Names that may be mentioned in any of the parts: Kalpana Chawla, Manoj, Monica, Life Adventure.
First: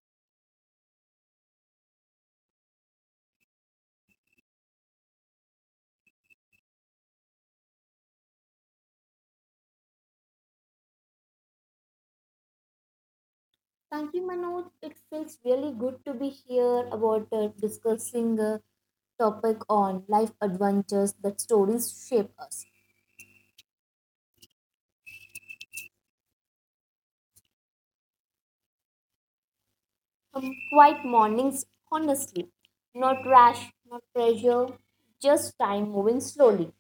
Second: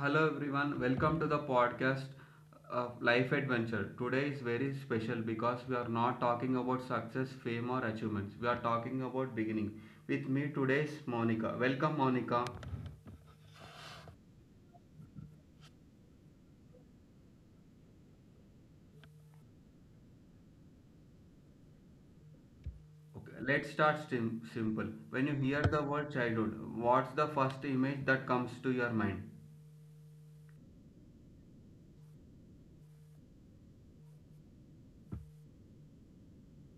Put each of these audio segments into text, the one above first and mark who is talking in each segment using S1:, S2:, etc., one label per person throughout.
S1: Hello everyone, welcome to the podcast of Life Adventure. Today is very special because we are not talking about success, fame or achievements. We are talking about beginning. With me today is Monica. Welcome Monica.
S2: Thank you, Manoj. It feels really good to be here about discussing a topic on life adventures that stories shape us.
S1: Okay, let's start simple. When you hear the word childhood, what's the first image that comes to your mind?
S2: From quiet mornings, honestly, not rash, not pressure, just time moving slowly.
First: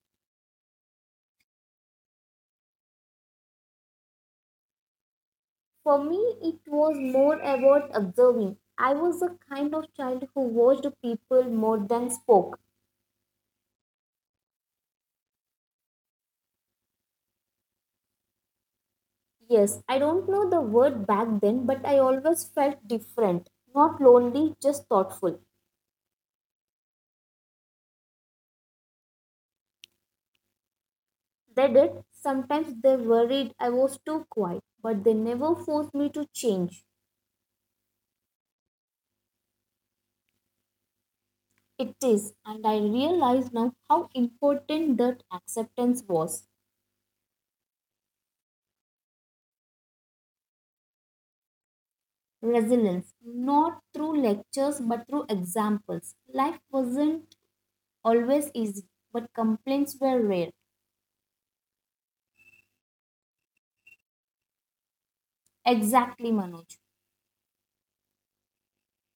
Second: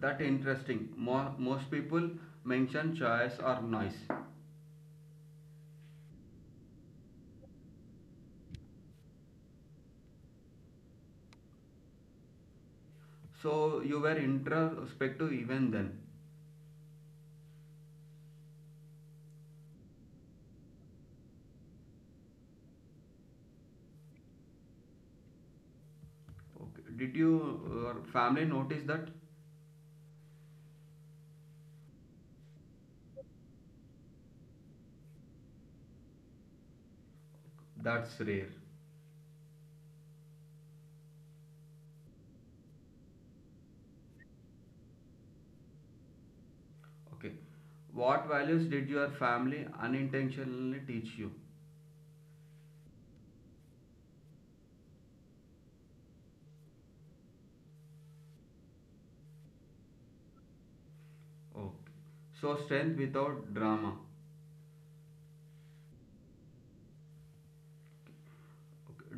S1: That interesting. Most people mention choice or noise.
S2: For me, it was more about observing. I was the kind of child who watched people more than spoke.
S1: So you were introspective even then.
S2: Yes, I don't know the word back then, but I always felt different. Not lonely, just thoughtful.
S1: Okay. Did you, your family notice that?
S2: They did. Sometimes they worried I was too quiet, but they never forced me to change.
S1: That's rare.
S2: It is, and I realize now how important that acceptance was.
S1: Okay. What values did your family unintentionally teach you?
S2: Resilience, not through lectures but through examples. Life wasn't always easy, but complaints were rare.
S1: Okay. So, strength without drama.
S2: Exactly, Manoj.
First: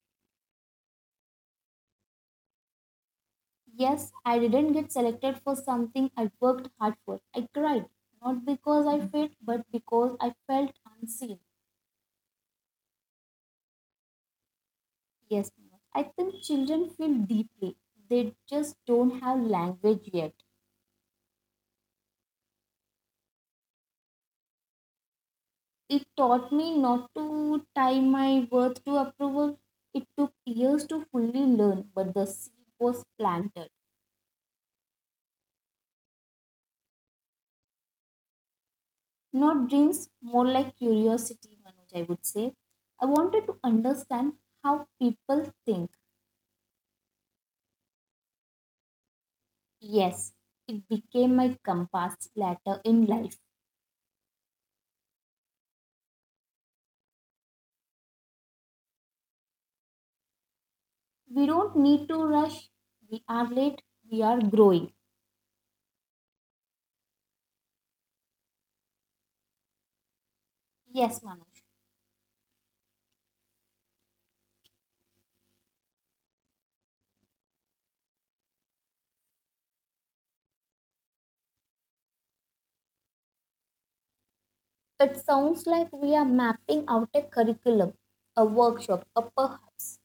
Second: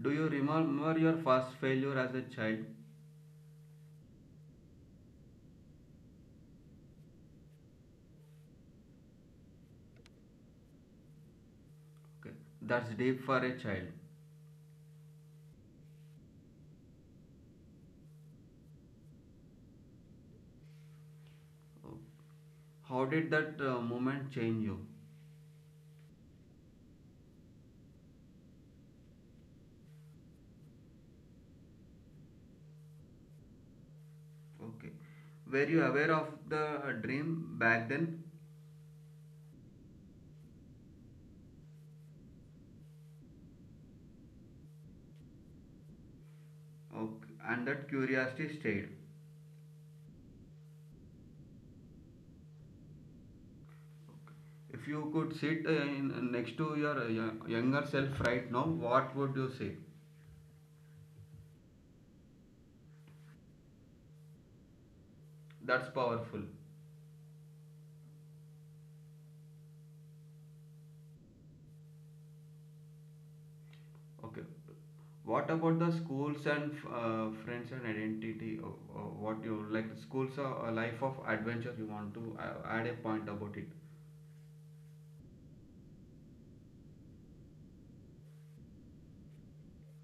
S1: Do you remember your first failure as a child?
S2: Yes, I didn't get selected for something I worked hard for. I cried, not because I failed, but because I felt unseen.
S1: Okay. That's deep for a child.
S2: Yes, Manoj. I think children feel deeply. They just don't have language yet.
S1: Oh. How did that moment change you?
S2: It taught me not to tie my worth to approval. It took years to fully learn, but the seed was planted.
S1: Okay. Were you aware of the dream back then?
S2: Not dreams, more like curiosity, Manoj, I would say. I wanted to understand how people think.
S1: Okay. And that curiosity stayed.
S2: Yes, it became my compass later in life.
S1: If you could sit next to your younger self right now, what would you say?
S2: We don't need to rush. We are late. We are growing.
S1: That's powerful.
S2: Yes, Manoj.
S1: Okay. What about the schools and friends and identity? What you like? Schools are a life of adventure. You want to add a point about it?
S2: It sounds like we are mapping out a curriculum, a workshop, or perhaps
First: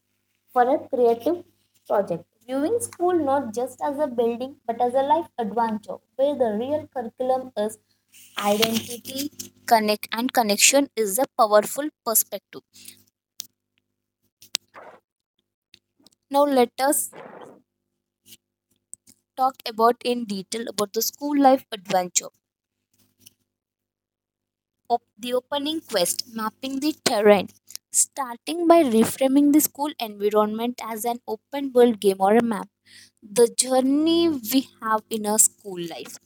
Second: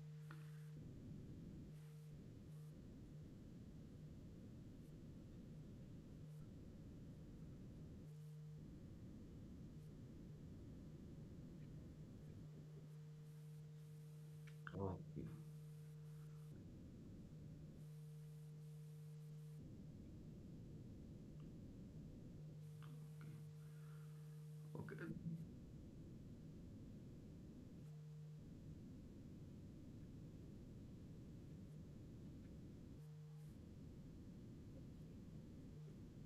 S2: for a creative project. Viewing school not just as a building but as a life adventure where the real curriculum is identity, connect, and connection is a powerful perspective.
S1: Okay.
S2: Now, let us talk about in detail about the school life adventure. Op-
S1: Okay.
S2: the opening quest, mapping the terrain. Starting by reframing the school environment as an open world game or a map the journey we have in our school life.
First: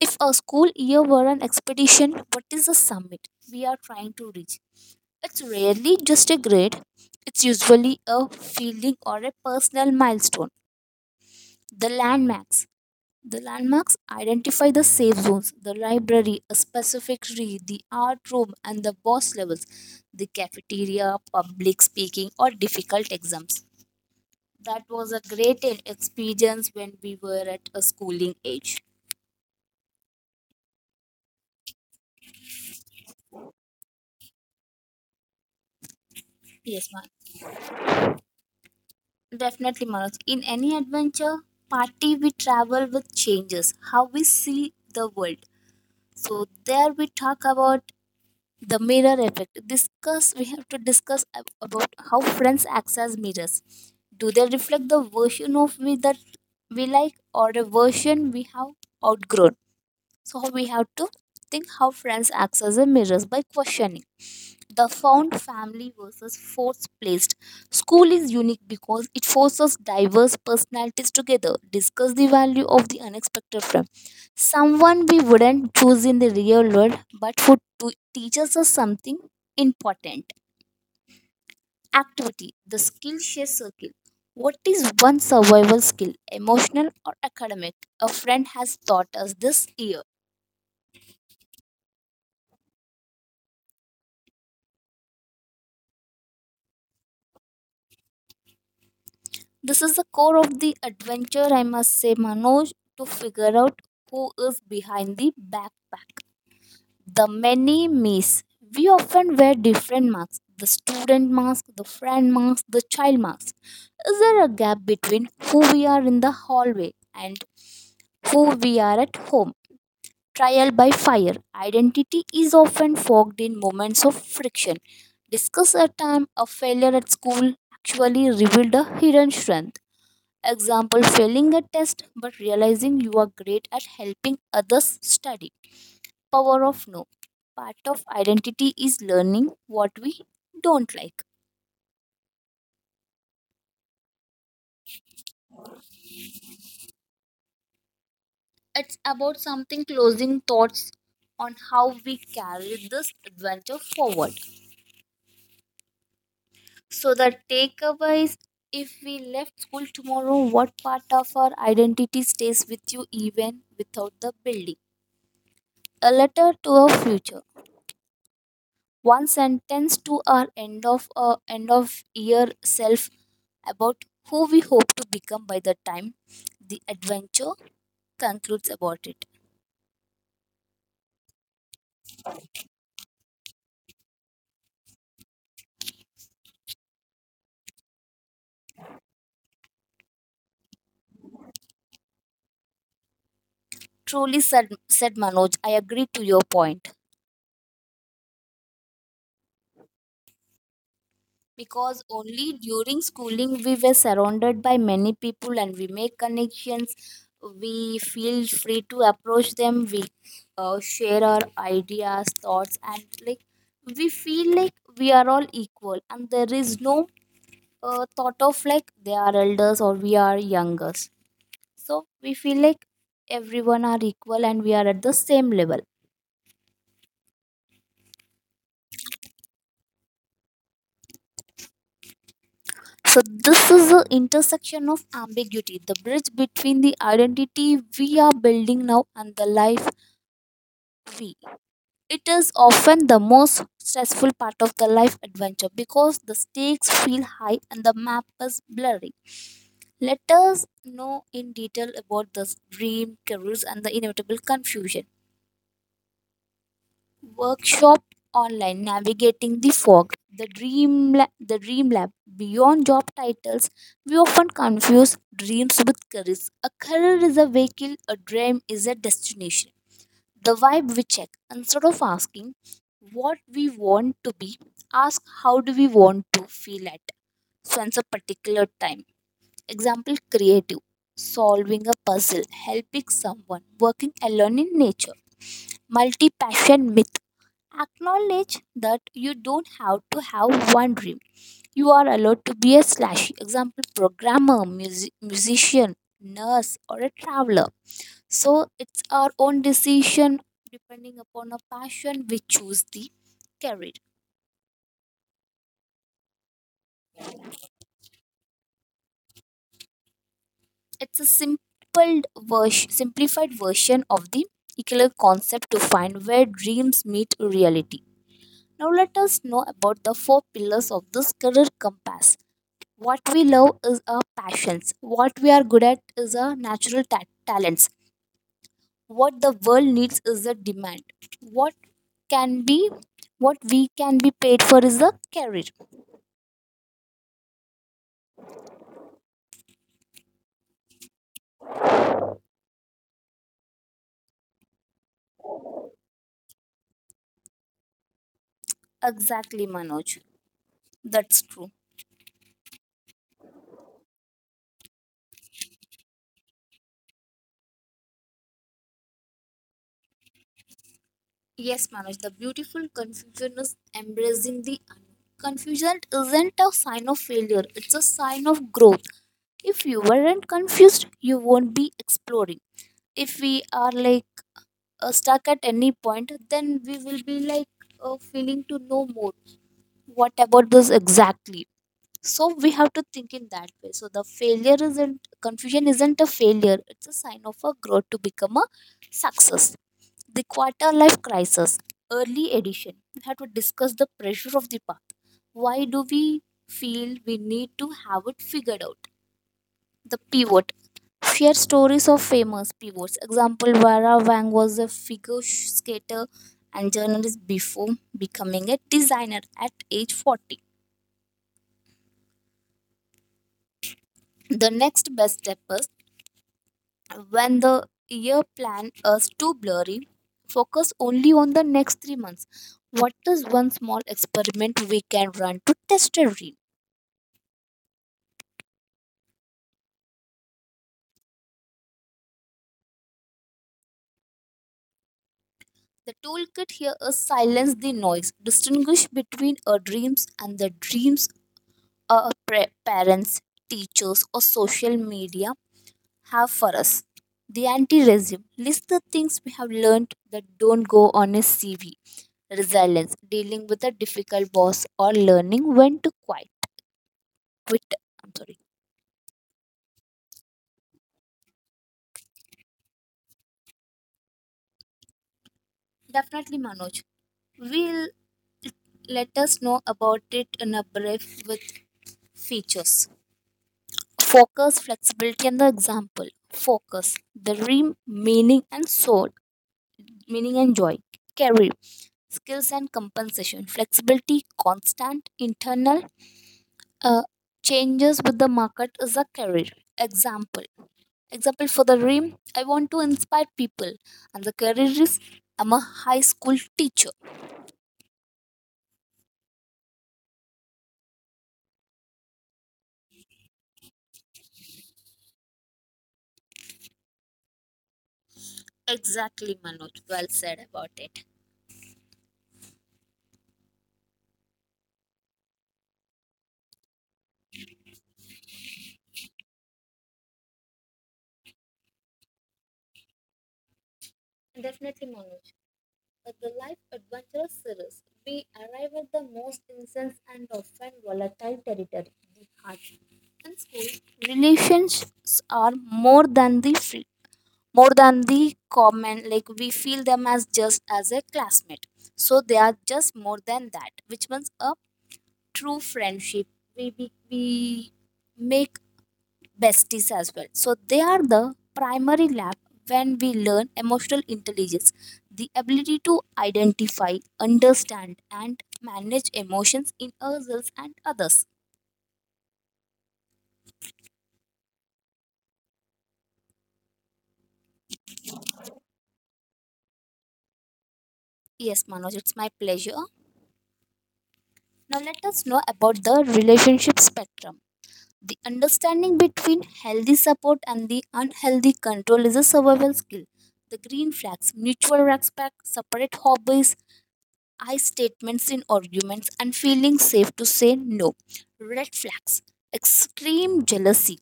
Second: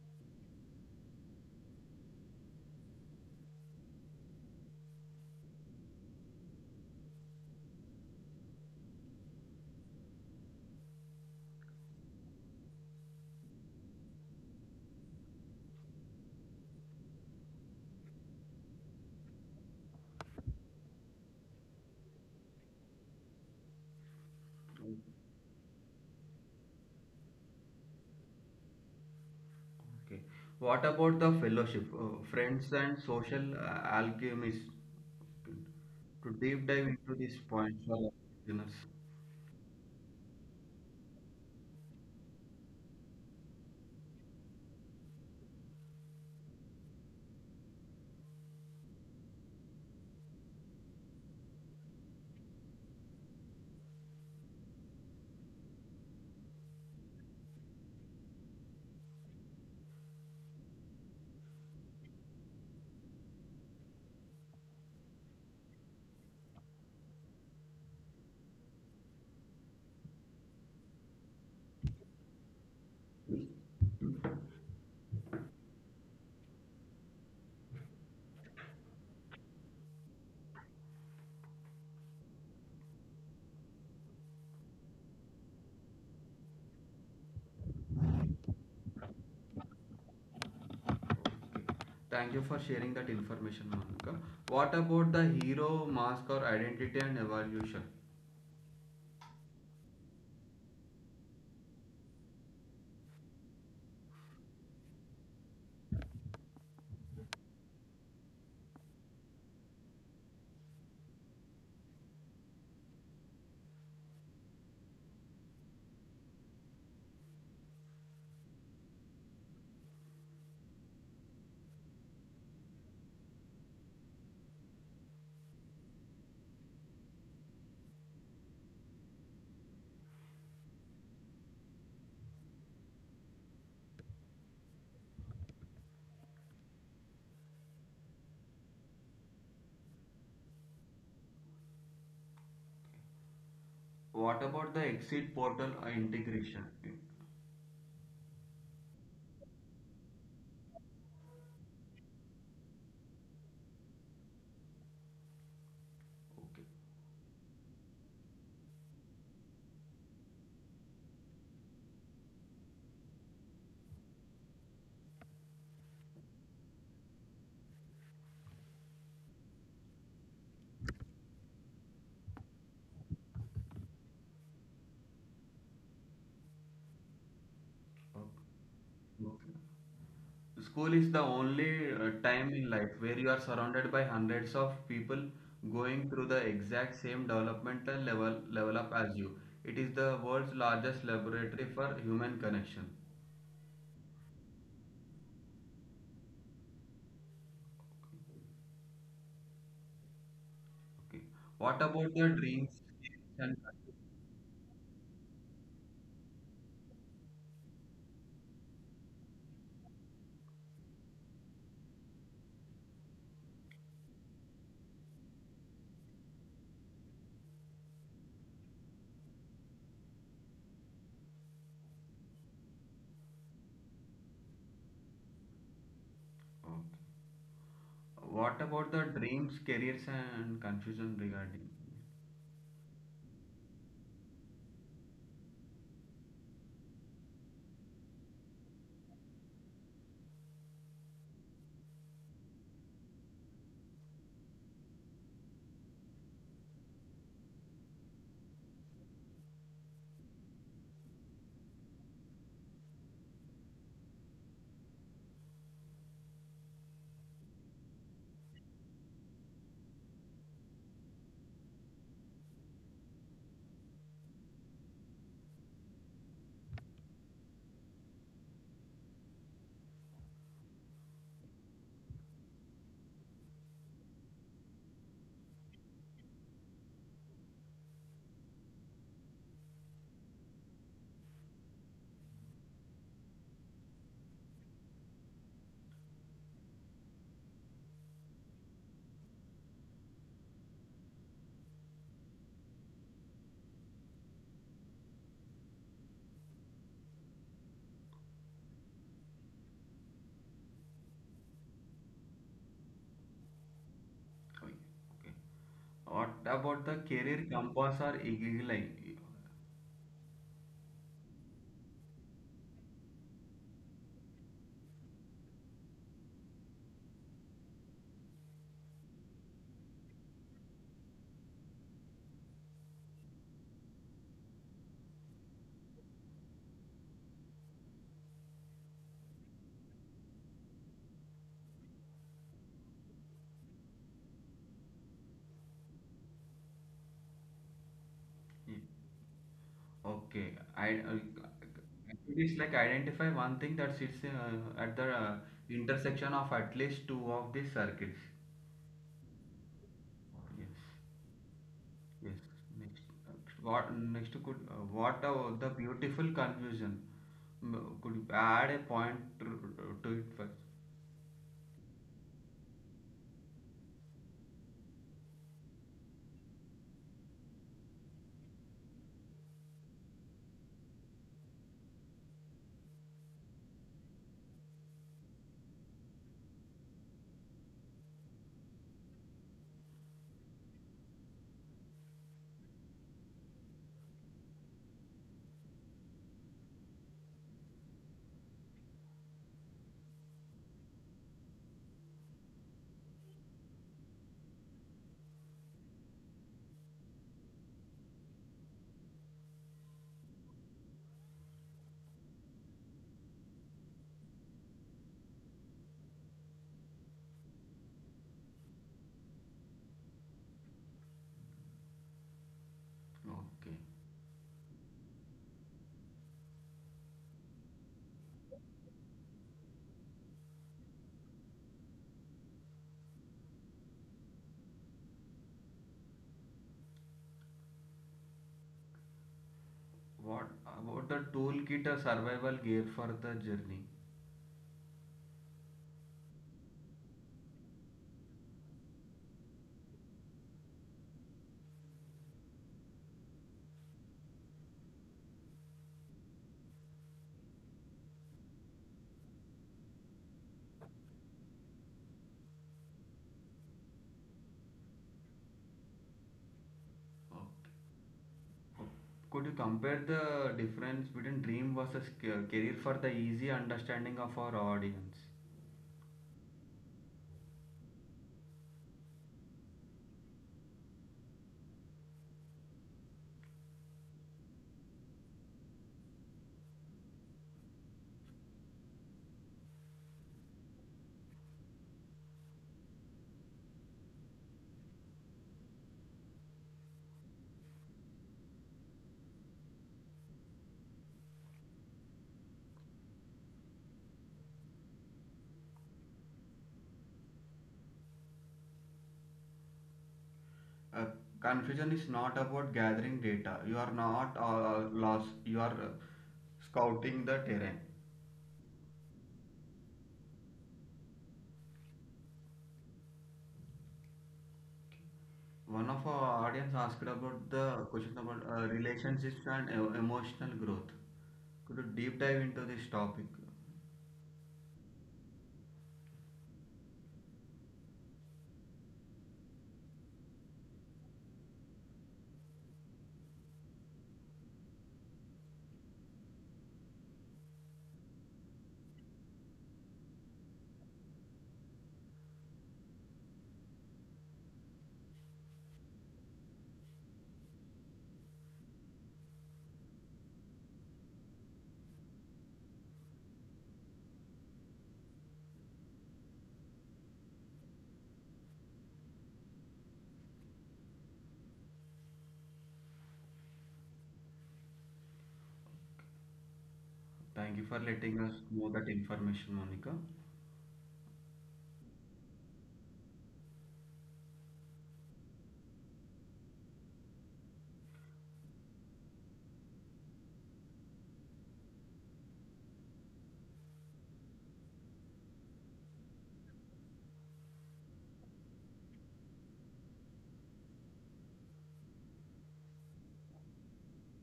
S2: If our school year were an expedition, what is the summit we are trying to reach? It's rarely just a grade, it's usually a feeling or a personal milestone. The landmarks. The landmarks identify the safe zones, the library, a specific read, the art room, and the boss levels, the cafeteria, public speaking, or difficult exams that was a great experience when we were at a schooling age.
S1: Okay. What about the fellowship, friends and social alchemists? To deep dive
S2: Yes, ma'am.
S1: into this point for our listeners.
S2: Definitely, Manoj. In any adventure party, we travel with changes, how we see the world. So there we talk about the mirror effect. Discuss. We have to discuss about how friends access mirrors. Do they reflect the version of we that we like, or a version we have outgrown? So we have to think how friends access the mirrors by questioning. The found family versus force placed. School is unique because it forces diverse personalities together, discuss the value of the unexpected from someone we wouldn't choose in the real world, but who teaches us something important. Activity, the Skillshare circle. What is one survival skill, emotional or academic, a friend has taught us this year?
S1: Okay. Thank you for sharing that information, Monica. What about the hero, mask, or identity and evolution?
S2: This is the core of the adventure, I must say, Manoj, to figure out who is behind the backpack. The many me's. We often wear different masks the student mask, the friend mask, the child mask. Is there a gap between who we are in the hallway and who we are at home? Trial by fire. Identity is often fogged in moments of friction. Discuss a time a failure at school actually revealed a hidden strength. Example, failing a test but realizing you are great at helping others study. Power of no. Part of identity is learning what we don't like.
S1: What about the exit portal integration? Okay.
S2: It's about something closing thoughts on how we carry this adventure forward. So the takeaway is if we left school tomorrow, what part of our identity stays with you even without the building? A letter to our future. One sentence to our end of year self about who we hope to become by the time the adventure
S1: Okay.
S2: concludes about it.
S1: Okay. School is the only time in life where you are surrounded by hundreds of people going through the exact same developmental level up as you. It is the world's largest laboratory for human connection.
S2: Truly said, said Manoj, I agree to your point
S1: Okay. What
S2: because
S1: about the
S2: only
S1: dreams
S2: during
S1: and
S2: schooling we were surrounded by many people and we make connections. We feel free to approach them. We share our ideas, thoughts, and like we feel like we are all equal and there is no thought of like they are elders or we are youngers. So we feel like everyone are equal and we are at the same level.
S1: okay. What about the dreams, careers and confusion regarding?
S2: So this is the intersection of ambiguity, the bridge between the identity we are building now and the life we. It is often the most stressful part of the life adventure because the stakes feel high and the map is blurry. Let us know in detail about this dream, careers, and the inevitable confusion. Workshop online, navigating the fog. The The dream lab, beyond job titles. We often confuse dreams with careers. A career is a vehicle, a dream is a destination. The vibe we check, instead of asking what we want to be, ask how do we want to feel at since a particular time. Example, creative, solving a puzzle, helping someone, working alone in nature. Multi-passion myth. Acknowledge that you don't have to have one dream. You are allowed to be a slash example programmer, music, musician, nurse, or a traveler. So it's our own decision. Depending upon our passion we choose the career.
S1: Okay. Okay. What about the career compass or eagle eye?
S2: It's a simple version, simplified version of the equal concept to find where dreams meet reality. Now let us know about the four pillars of this career compass. What we love is our passions. What we are good at is our natural talents. What the world needs is the demand. What can be, what we can be paid for is the career.
S1: Okay, I it's like identify one thing that sits at the intersection of at least two of these circles.
S2: Exactly, Manoj,
S1: Yes,
S2: that's true.
S1: yes. Next, uh, what next could what the beautiful confusion? Could you add a point to it first?
S2: Yes, Manoj, the beautiful confusion is embracing the unknown. Confusion isn't a sign of failure, it's a sign of growth. If you weren't confused you won't be exploring. If we are like stuck at any point, then we will be like feeling to know more. What about this exactly? So we have to think in that way. So the failure isn't, confusion isn't a failure. It's a sign of a growth to become a success. The quarter life crisis, early edition. We have to discuss the pressure of the path. Why do we feel we need to have it figured out? The pivot, share stories of famous pivots. Example, Vera Wang was a figure skater and journalist before becoming a designer at age 40.
S1: Okay.
S2: The next best step is when the year plan is too blurry, focus only on the next 3 months. What is one small experiment we can run to test a dream?
S1: What about the toolkit or survival gear for the journey?
S2: The toolkit here is silence the noise, distinguish between our dreams and the dreams our parents, teachers, or social media have for us. The anti resume list, the things we have learned that don't go on a CV. Resilience, dealing with a difficult boss, or learning when to quiet.
S1: Oh.
S2: Quit. I'm sorry.
S1: Could you compare the difference between dream versus career for the easy understanding of our audience?
S2: Definitely, Manoj. Will let us know about it in a brief with features. Focus, flexibility, and the example. Focus, the dream, meaning, and soul, meaning and joy. Career, skills and compensation. Flexibility, constant internal uh, changes with the market is a career. Example, example for the dream, I want to inspire people, and the career is I'm a high school teacher.
S1: Uh, confusion is not about gathering data. You are not lost. You are scouting the terrain.
S2: Exactly, Manoj, well said about it.
S1: One of our audience asked about the question about relationships and emotional growth. Could you deep dive into this topic?
S2: Definitely, Manoj. The life adventurous series, we arrive at the most intense and often volatile territory, the heart. And school relationships are more than the free, more than the common, like we feel them as just as a classmate. So they are just more than that, which means a true friendship. We make besties as well, so they are the primary lab when we learn emotional intelligence, the ability to identify, understand and manage emotions in ourselves and others.
S1: Thank you for letting us know that information, Monica.
S2: Yes, Manoj, it's my pleasure. Now let us know about the relationship spectrum. The understanding between healthy support and the unhealthy control is a survival skill. The green flags, mutual respect, separate hobbies, I statements in arguments, and feeling safe to say no. Red flags, extreme jealousy,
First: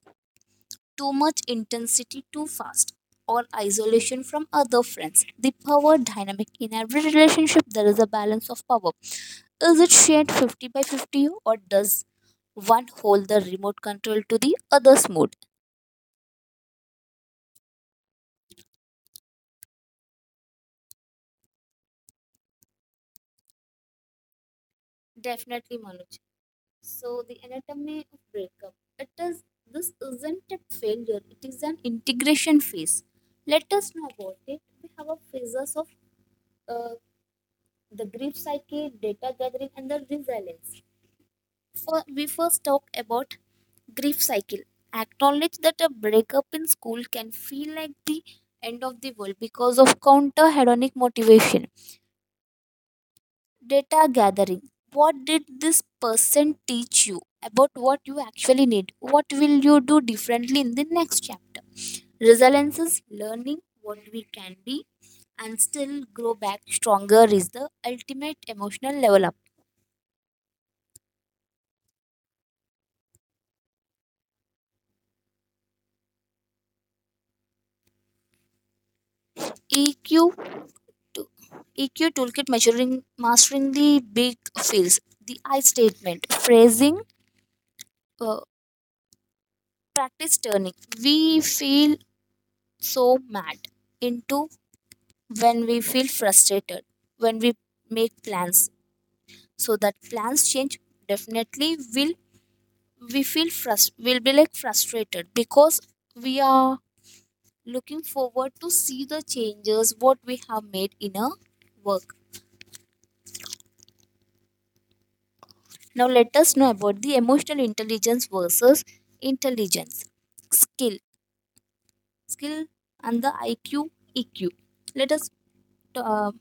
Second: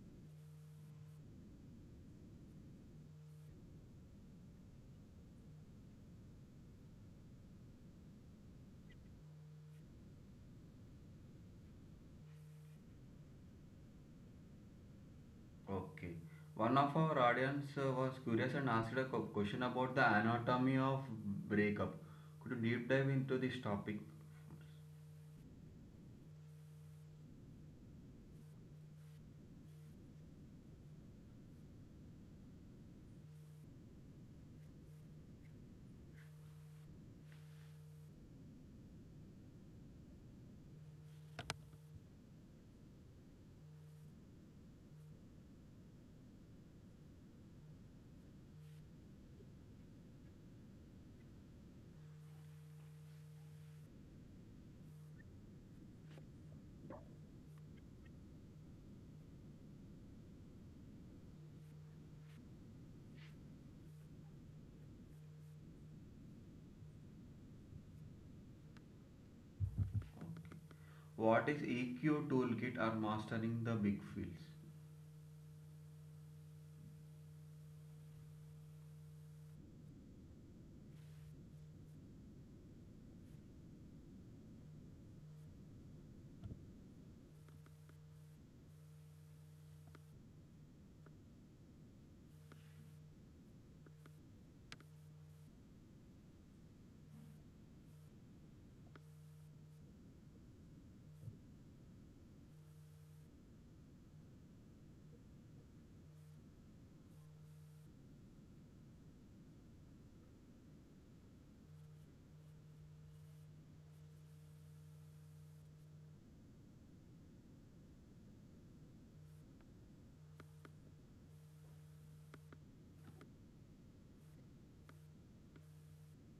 S2: too much intensity too fast, or isolation from other friends. The power dynamic, in every relationship, there is a balance of power. Is it shared 50 by 50, or does one hold the remote control to the other's mood?
S1: Okay. One of our audience was curious and asked a question about the anatomy of breakup. Could you deep dive into this topic?
S2: Definitely, Manoj. So, the anatomy of breakup. It is, this isn't a failure, it is an integration phase. Let us know about it. We have a phases of uh, the grief psyche, data gathering, and the resilience. We first talked about grief cycle. Acknowledge that a breakup in school can feel like the end of the world because of counter hedonic motivation. Data gathering. What did this person teach you about what you actually need? What will you do differently in the next chapter? Resilience is learning what we can be and still grow back stronger is the ultimate emotional level up.
S1: What is EQ toolkit or mastering the big fields?
S2: EQ to EQ toolkit measuring mastering the big fields, the I statement, phrasing, uh, practice turning. We feel so mad into when we feel frustrated, when we make plans. So that plans change definitely will we feel frust will be like frustrated because we are looking forward to see the changes what we have made in our work. Now let us know about the emotional intelligence versus intelligence skill, skill and the I Q, E Q. Let us uh,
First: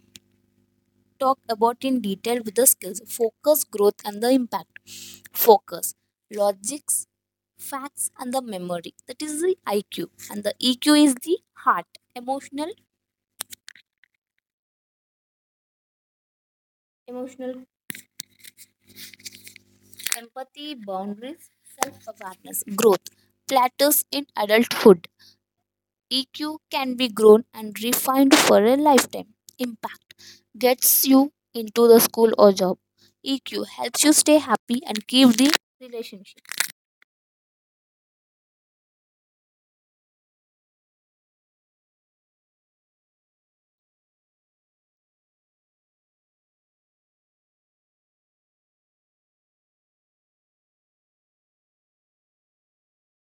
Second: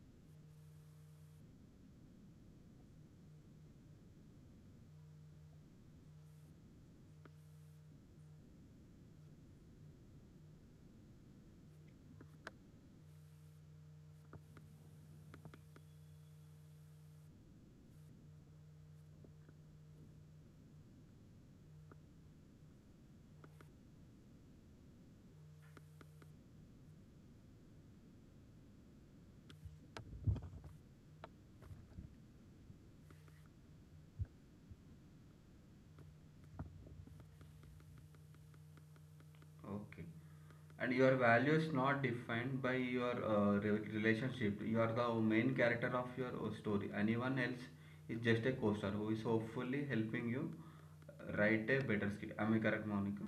S2: talk about in detail with the skills focus, growth and the impact. Focus, logics, facts and the memory. That is the IQ and the EQ is the heart, emotional, emotional empathy, boundaries, self awareness, growth. Plateaus in adulthood EQ can be grown and refined for a lifetime. Impact gets you into the school or job. EQ helps you stay happy and keep the relationship.
S1: Okay. And your value is not defined by your relationship. You are the main character of your story. Anyone else is just a co-star who is hopefully helping you write a better script. Am I correct, Monica?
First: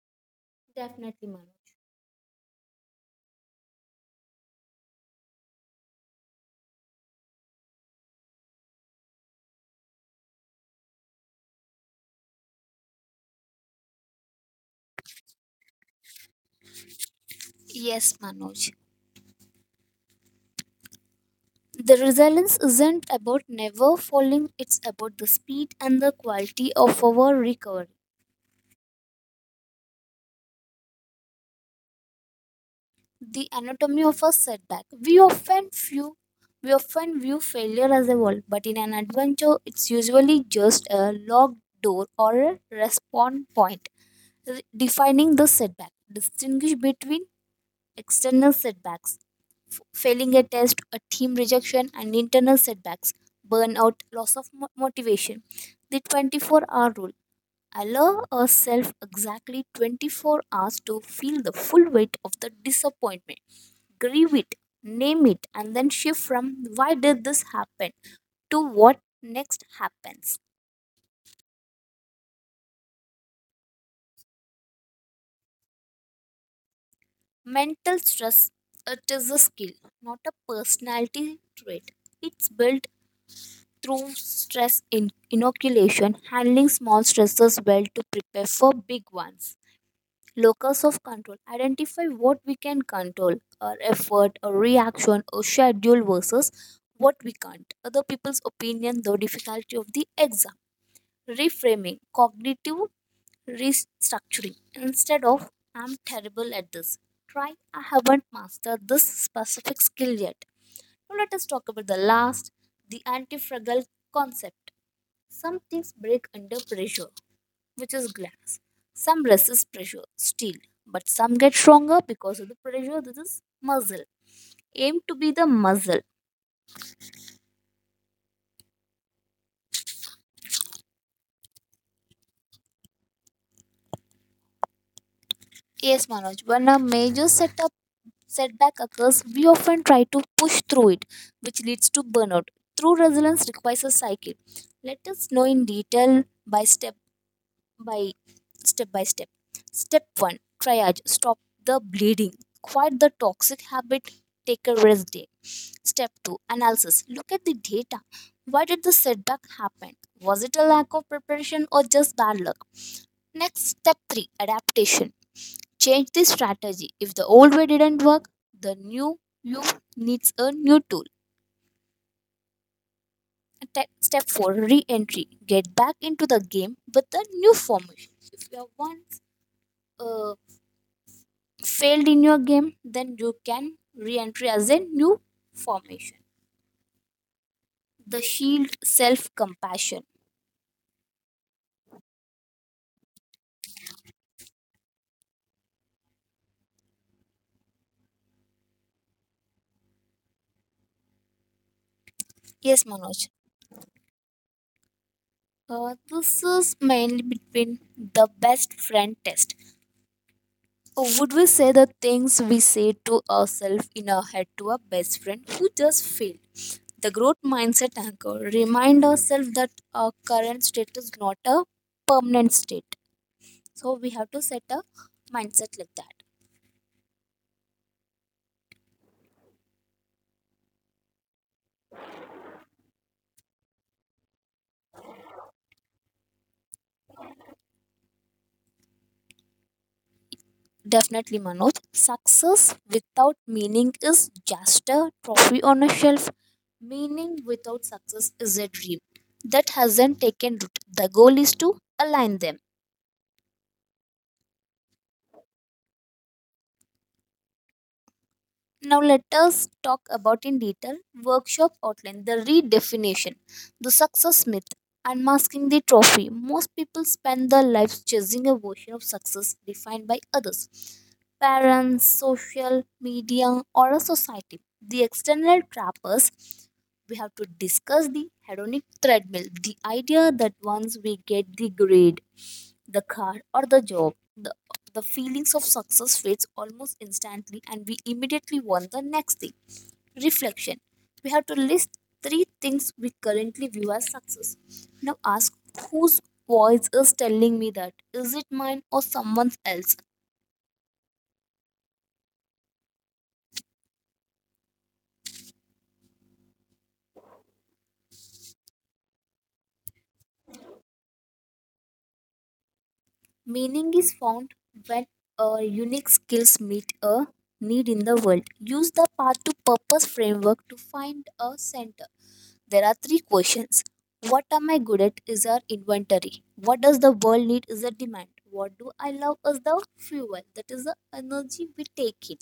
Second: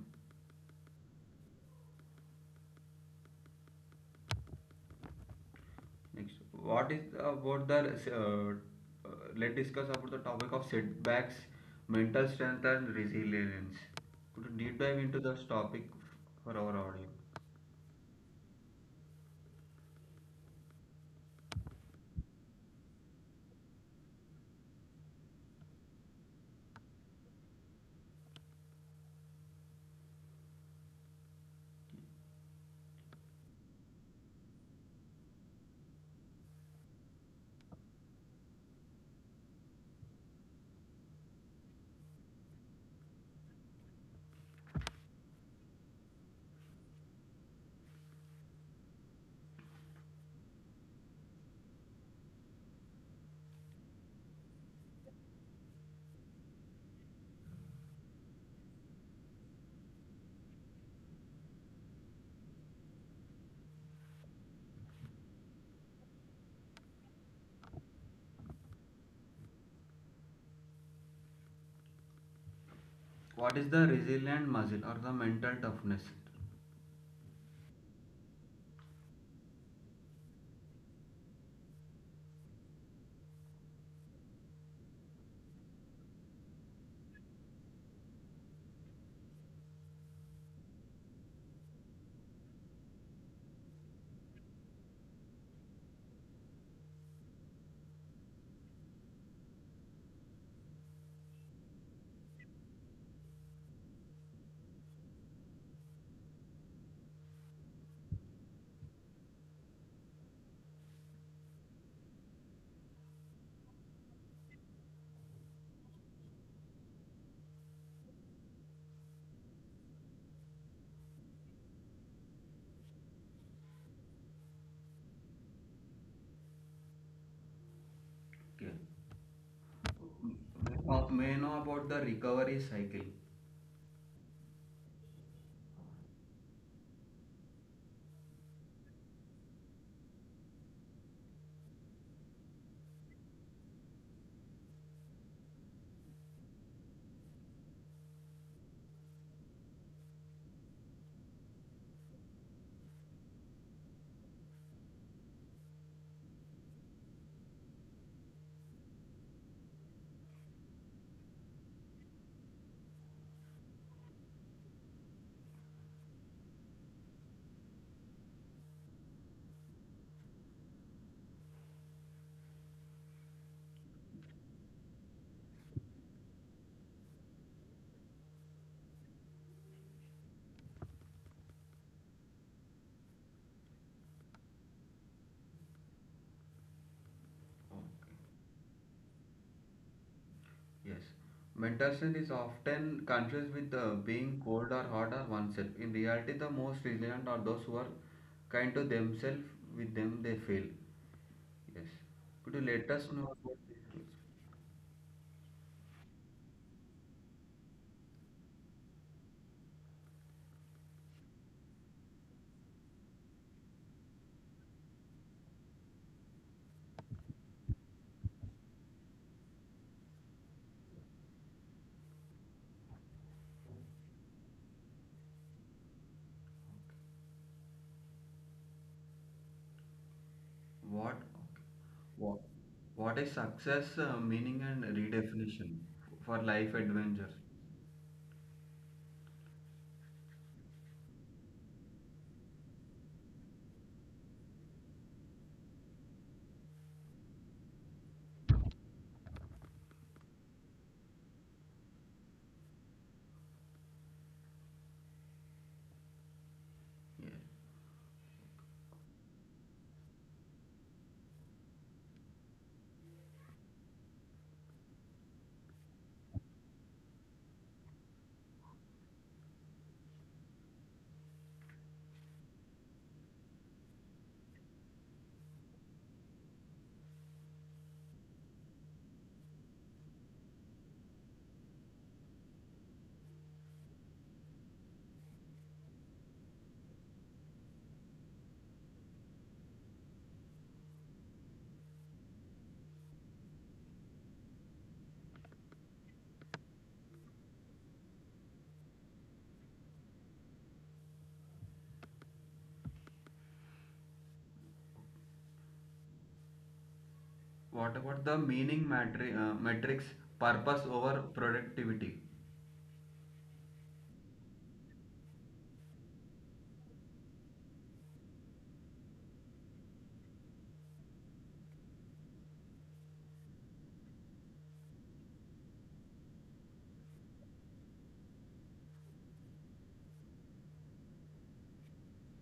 S2: Definitely, Manoj.
S1: Next, what is about the let's discuss about the topic of setbacks, mental strength, and resilience. Could you deep dive into this topic for our audience?
S2: Yes, Manoj. The resilience isn't about never falling, it's about the speed and the quality of our recovery. The anatomy of a setback. We often view failure as a wall, but in an adventure, it's usually just a locked door or a respawn point. Defining the setback, distinguish between external setbacks, failing a test, a team rejection, and internal setbacks, burnout, loss of motivation. The 24-hour rule. Allow yourself exactly 24 hours to feel the full weight of the disappointment. Grieve it, name it, and then shift from why did this happen to what next happens.
S1: What is the resilient muscle or the mental toughness?
S2: Mental stress, it is a skill, not a personality trait. It's built through stress inoculation, handling small stresses well to prepare for big ones. Locus of control. Identify what we can control, our effort, our reaction, or schedule versus what we can't. Other people's opinion, the difficulty of the exam. Reframing. Cognitive restructuring. Instead of I'm terrible at this. Try I haven't mastered this specific skill yet. Now let us talk about the last, the antifragile concept. Some things break under pressure, which is glass. Some resist pressure, steel, but some get stronger because of the pressure. This is muzzle. Aim to be the muzzle.
S1: Okay. May know about the recovery cycle.
S2: Yes, Manoj. When a major setup setback occurs, we often try to push through it, which leads to burnout. True resilience requires a cycle. Let us know in detail by by step Step 1, Triage. Stop the bleeding. Quite the toxic habit. Take a rest day. Step 2, Analysis. Look at the data. Why did the setback happen? Was it a lack of preparation or just bad luck? Next, step 3, Adaptation. Change the strategy. If the old way didn't work, the new you needs a new tool. Step 4, Re entry. Get back into the game with the new formation. If you are once uh, failed in your game, then you can re enter as a new formation.
S1: Okay.
S2: The shield, self compassion.
S1: Yes. Mental strength is often confused with being cold or hot or oneself. In reality, the most resilient are those who are kind to themselves. With them, they fail. Yes. Could you
S2: Yes,
S1: let us know
S2: Manoj.
S1: about this?
S2: This is mainly between the best friend test. Would we say the things we say to ourselves in our head to our best friend who just failed? The growth mindset anchor. Remind ourselves that our current state is not a permanent state. So we have to set a mindset like that.
S1: What? Okay. What? What is success, meaning, and redefinition for life adventures?
S2: Definitely, Manoj. Success without meaning is just a trophy on a shelf. Meaning without success is a dream that hasn't taken root. The goal is to align them. Now, let us talk about in detail workshop outline the redefinition, the success myth, unmasking the trophy. Most people spend their lives chasing a version of success defined by others, parents, social media, or a society. The external trappers, we have to discuss the hedonic treadmill, the idea that once we get the grade, the car, or the job, the feelings of success fades almost instantly and we immediately want the next thing. Reflection. We have to list three things we currently view as success. Now ask, whose voice is telling me that? Is it mine or someone else?
S1: What about the meaning matri matrix purpose over productivity?
S2: Meaning is found when a unique skills meet a need in the world. Use the path to purpose framework to find a center. There are three questions. What am I good at is our inventory. What does the world need is a demand. What do I love is the fuel. That is the energy we take in.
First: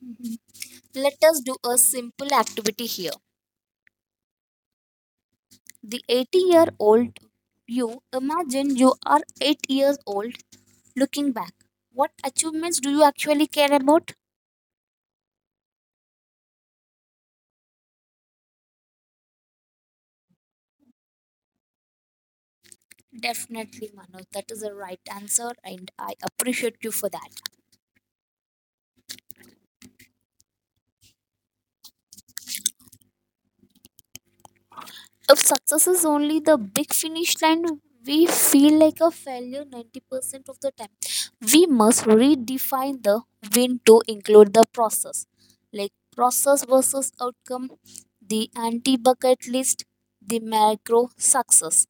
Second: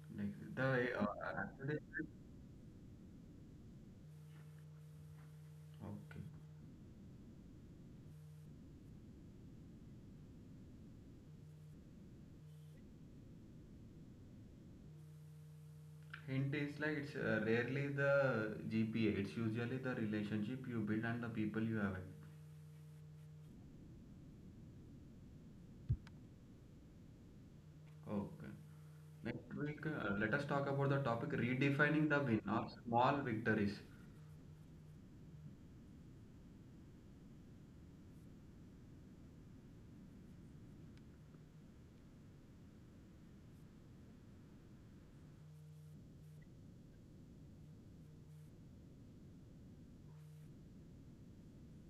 S2: Mhm.
S1: Like the
S2: Let us do a
S1: advertisement.
S2: simple activity here. The
S1: Okay.
S2: 80-year-old you, imagine you are 8 years old looking back. What achievements do you actually care about?
S1: Hint is like it's rarely the GPA. It's usually the relationship you build and the people you have.
S2: Definitely, Manoj. That is the right answer, and I appreciate you for that.
S1: Okay. Next week, let us talk about the topic redefining the win or small victories.
S2: If success is only the big finish line, we feel like a failure 90% of the time. We must redefine the win to include the process, like process versus outcome, the anti bucket list, the macro success.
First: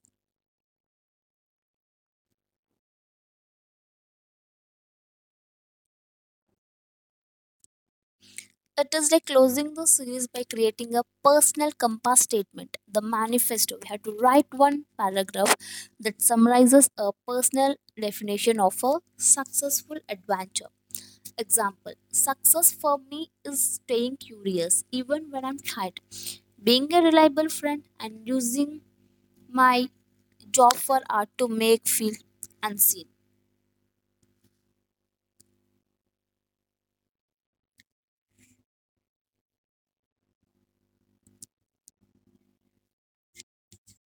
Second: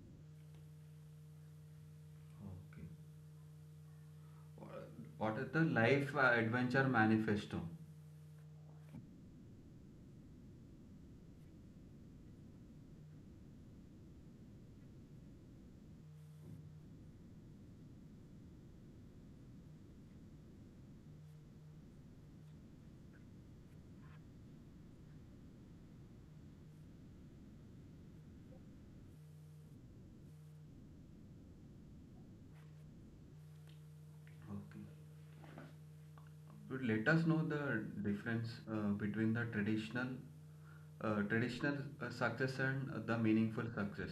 S1: Okay. What what is the life adventure manifesto?
S2: It is like closing the series by creating a personal compass statement, the manifesto. We have to write one paragraph that summarizes a personal definition of a successful adventure. Example, success for me is staying curious even when I'm tired, being a reliable friend, and using my job for art to make feel unseen.
S1: Okay. So let us know the difference between the traditional success and the meaningful success.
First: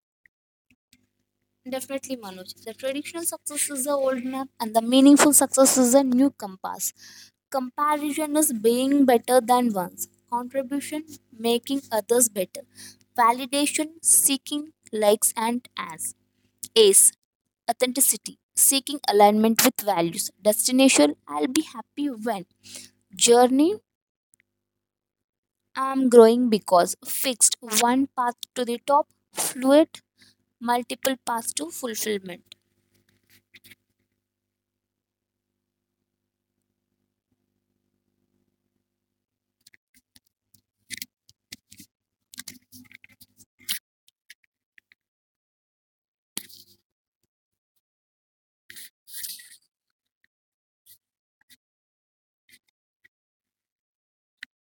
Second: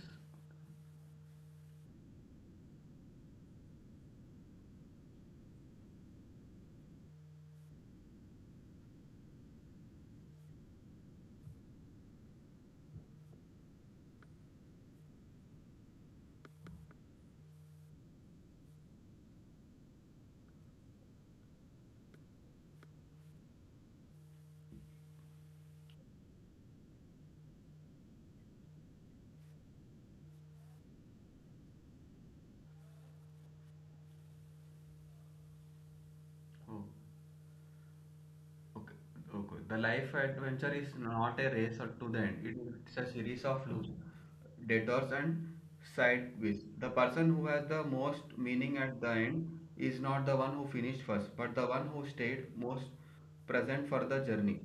S2: Definitely, Manoj. The traditional success is the old map, and the meaningful success is the new compass. Comparison is being better than once. Contribution, making others better. Validation, seeking likes and as. Ace, authenticity, seeking alignment with values. Destination, I'll be happy when. Journey, I'm growing because. Fixed, one path to the top. Fluid, multiple paths to fulfillment.
S1: Oh, okay, okay. The life adventure is not a race or to the end. It is a series of loops, detours, and side quests. The person who has the most meaning at the end is not the one who finished first, but the one who stayed most present for the journey.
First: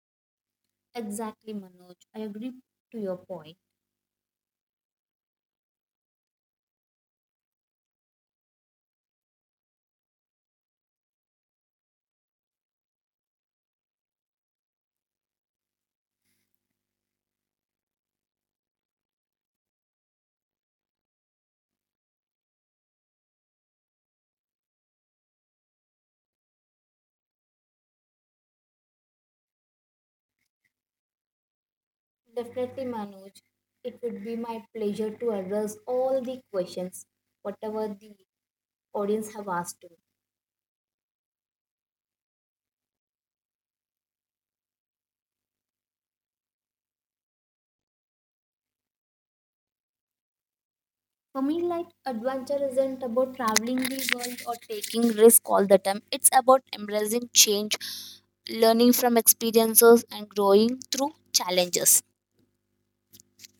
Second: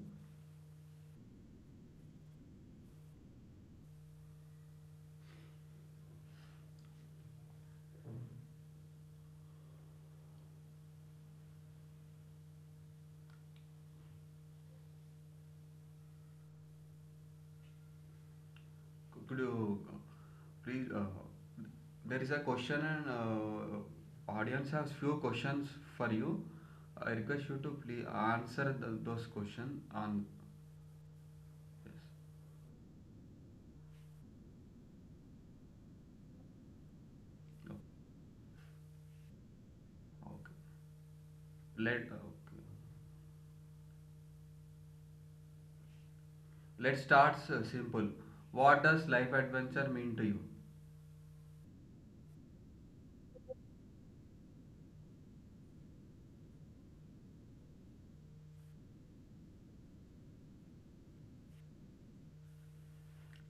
S2: Exactly, Manoj. I agree to your point.
S1: Could you please? There is a question, and audience has few questions for you. I request you to please answer those questions. On yes.
S2: Definitely, Manoj. It would be my pleasure to address all the questions, whatever the audience have asked to.
S1: Oh, okay. Let okay. Let's start simple. What does life adventure mean to you?
S2: For me, like adventure isn't about traveling the world or taking risk all the time. It's about embracing change, learning from experiences, and growing through challenges.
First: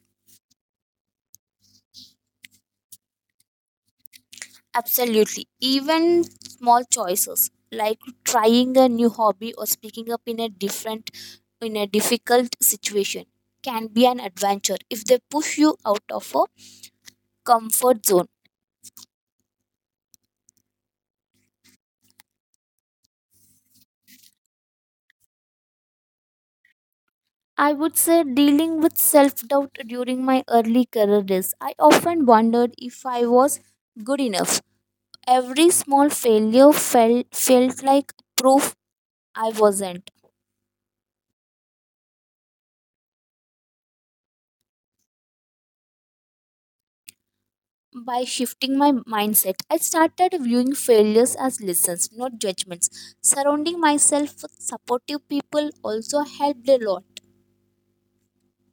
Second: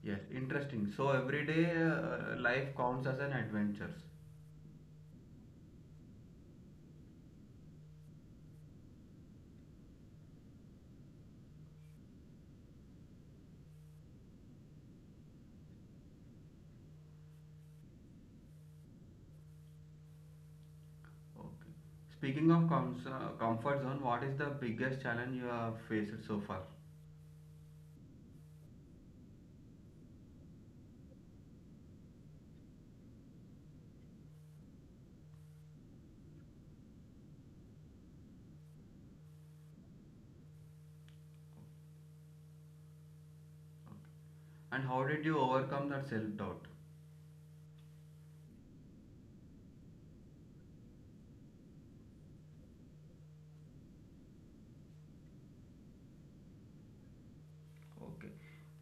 S1: Yes, interesting. So every day life counts as an adventure.
S2: Absolutely. Even small choices like trying a new hobby or speaking up in a different in a difficult situation can be an adventure if they push you out of a comfort zone.
S1: Okay. Speaking of comfort zone, what is the biggest challenge you have faced so far?
S2: I would say dealing with self-doubt during my early career days. I often wondered if I was good enough. Every small failure felt like proof I wasn't.
S1: And how did you overcome that self doubt?
S2: By shifting my mindset, I started viewing failures as lessons, not judgments. Surrounding myself with supportive people also helped a lot.
S1: Okay.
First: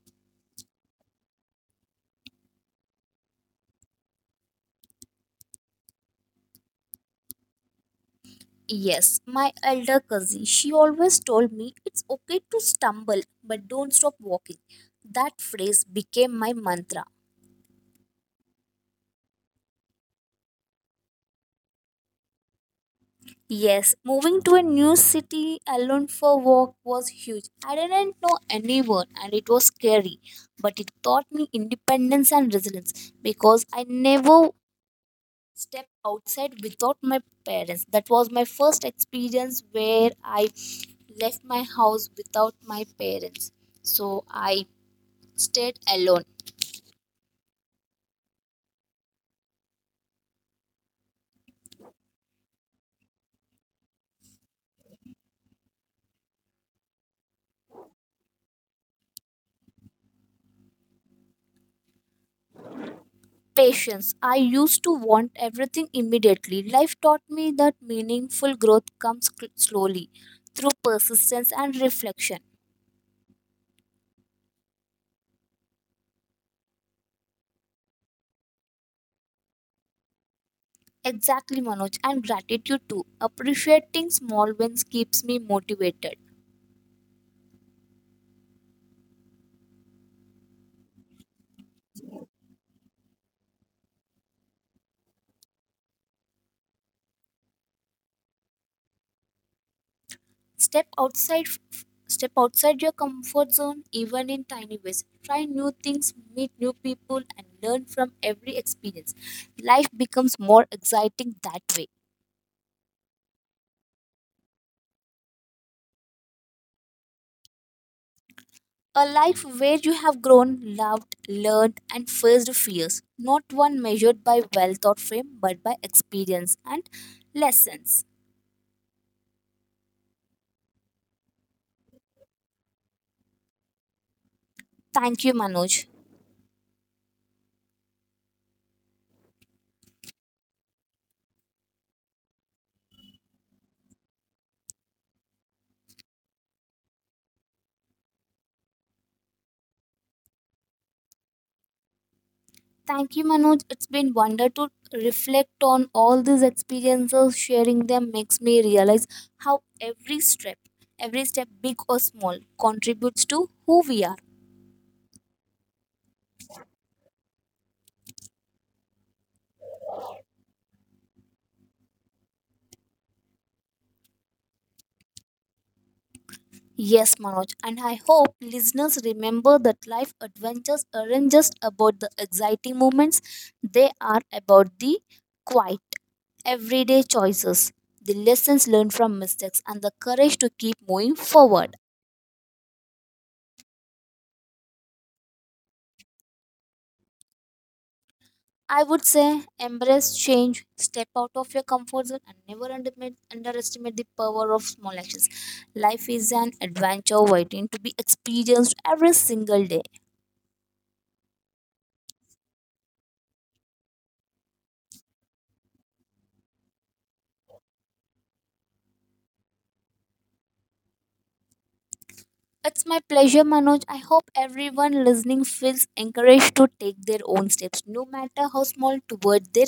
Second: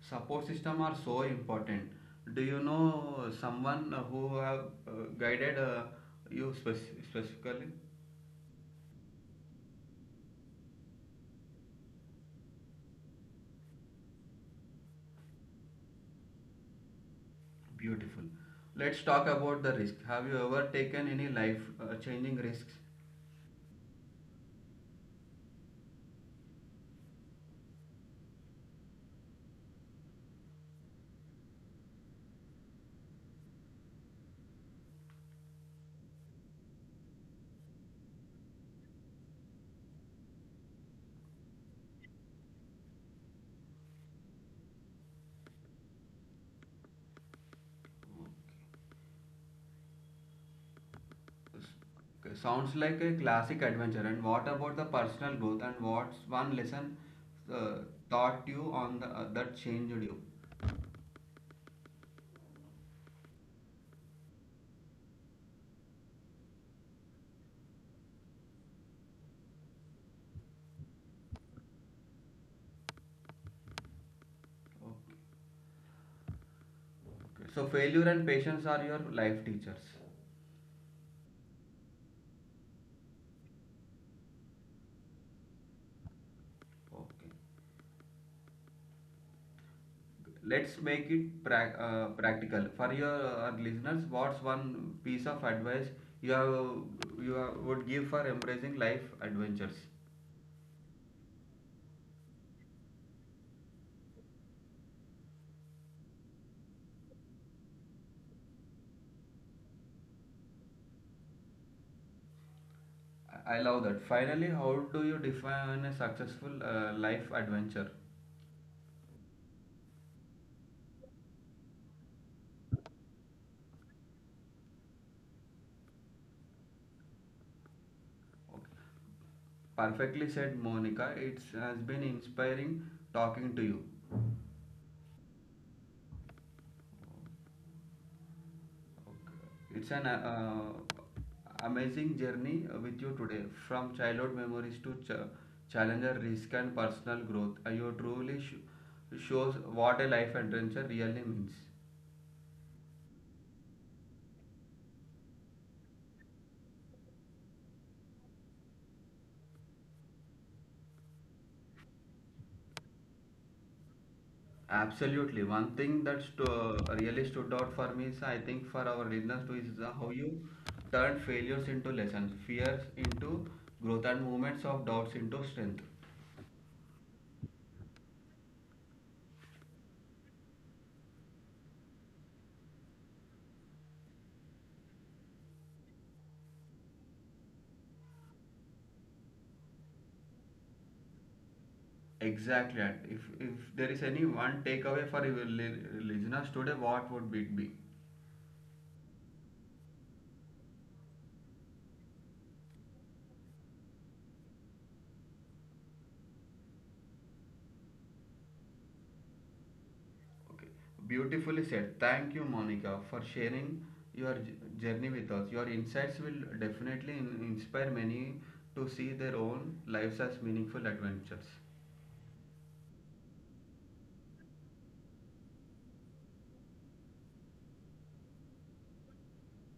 S1: Support system are so important. Do you know someone who have guided you specifically?
S2: Yes, my elder cousin, she always told me it's okay to stumble, but don't stop walking. That phrase became my mantra.
S1: Beautiful. Let's talk about the risk. Have you ever taken any life changing risks?
S2: Yes, moving to a new city alone for work was huge. I didn't know anyone and it was scary, but it taught me independence and resilience because I never step outside without my parents. That was my first experience where I left my house without my parents. So I stayed alone.
S1: Okay, sounds like a classic adventure. And what about the personal growth? And what's one lesson uh, taught you on that changed you?
S2: Patience. I used to want everything immediately. Life taught me that meaningful growth comes slowly through persistence and reflection.
S1: Okay. Okay. So failure and patience are your life teachers.
S2: Exactly, Manoj, and gratitude too. Appreciating small wins keeps me motivated.
S1: Okay. Let's make it practical for your listeners. What's one piece of advice you have, you have, would give for embracing life adventures?
S2: step outside Step outside your comfort zone, even in tiny ways. Try new things, meet new people, and learn from every experience. Life becomes more exciting that way.
S1: I love that. Finally, how do you define a successful life adventure?
S2: A life where you have grown, loved, learned, and faced fears, not one measured by wealth or fame but by experience and lessons.
S1: Okay. Perfectly said, Monica. It has been inspiring talking to you.
S2: Thank you, Manoj.
S1: Okay. It's an amazing journey with you today, from childhood memories to challenger, risk, and personal growth. You truly shows what a life adventure really means.
S2: Thank you, Manoj. It's been wonder to reflect on all these experiences. Sharing them makes me realize how every step, big or small, contributes to who we are.
S1: Absolutely. One thing that really stood out for me is, I think, for our listeners too, is how you turn failures into lessons, fears into growth, and moments of doubts into strength.
S2: Yes, Manoj, and I hope listeners remember that life adventures aren't just about the exciting moments, they are about the quiet, everyday choices, the lessons learned from mistakes, and the courage to keep moving forward.
S1: Exactly. And if there is any one takeaway for your listeners today, what would it be?
S2: I would say embrace change, step out of your comfort zone, and never underestimate the power of small actions. Life is an adventure waiting to be experienced every single day.
S1: Okay. Beautifully said. Thank you, Monica, for sharing your journey with us. Your insights will definitely inspire many to see their own lives as meaningful adventures.
S2: It's my pleasure, Manoj. I hope everyone listening feels encouraged to take their own steps, no matter how small, toward their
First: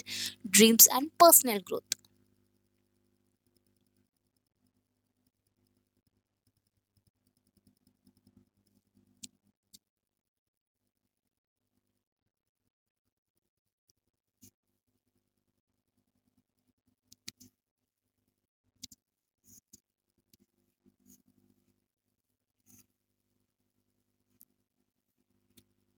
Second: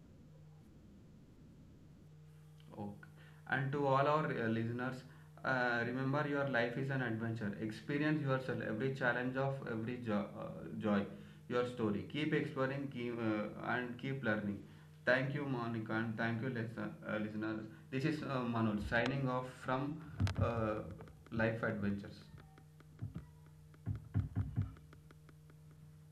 S2: dreams and personal growth.
S1: Okay. And to all our listeners, remember your life is an adventure. Experience yourself, every challenge of every joy, your story. Keep exploring, and keep learning. Thank you, Monica, and thank you, listeners. This is Manoj signing off from uh, Life Adventures.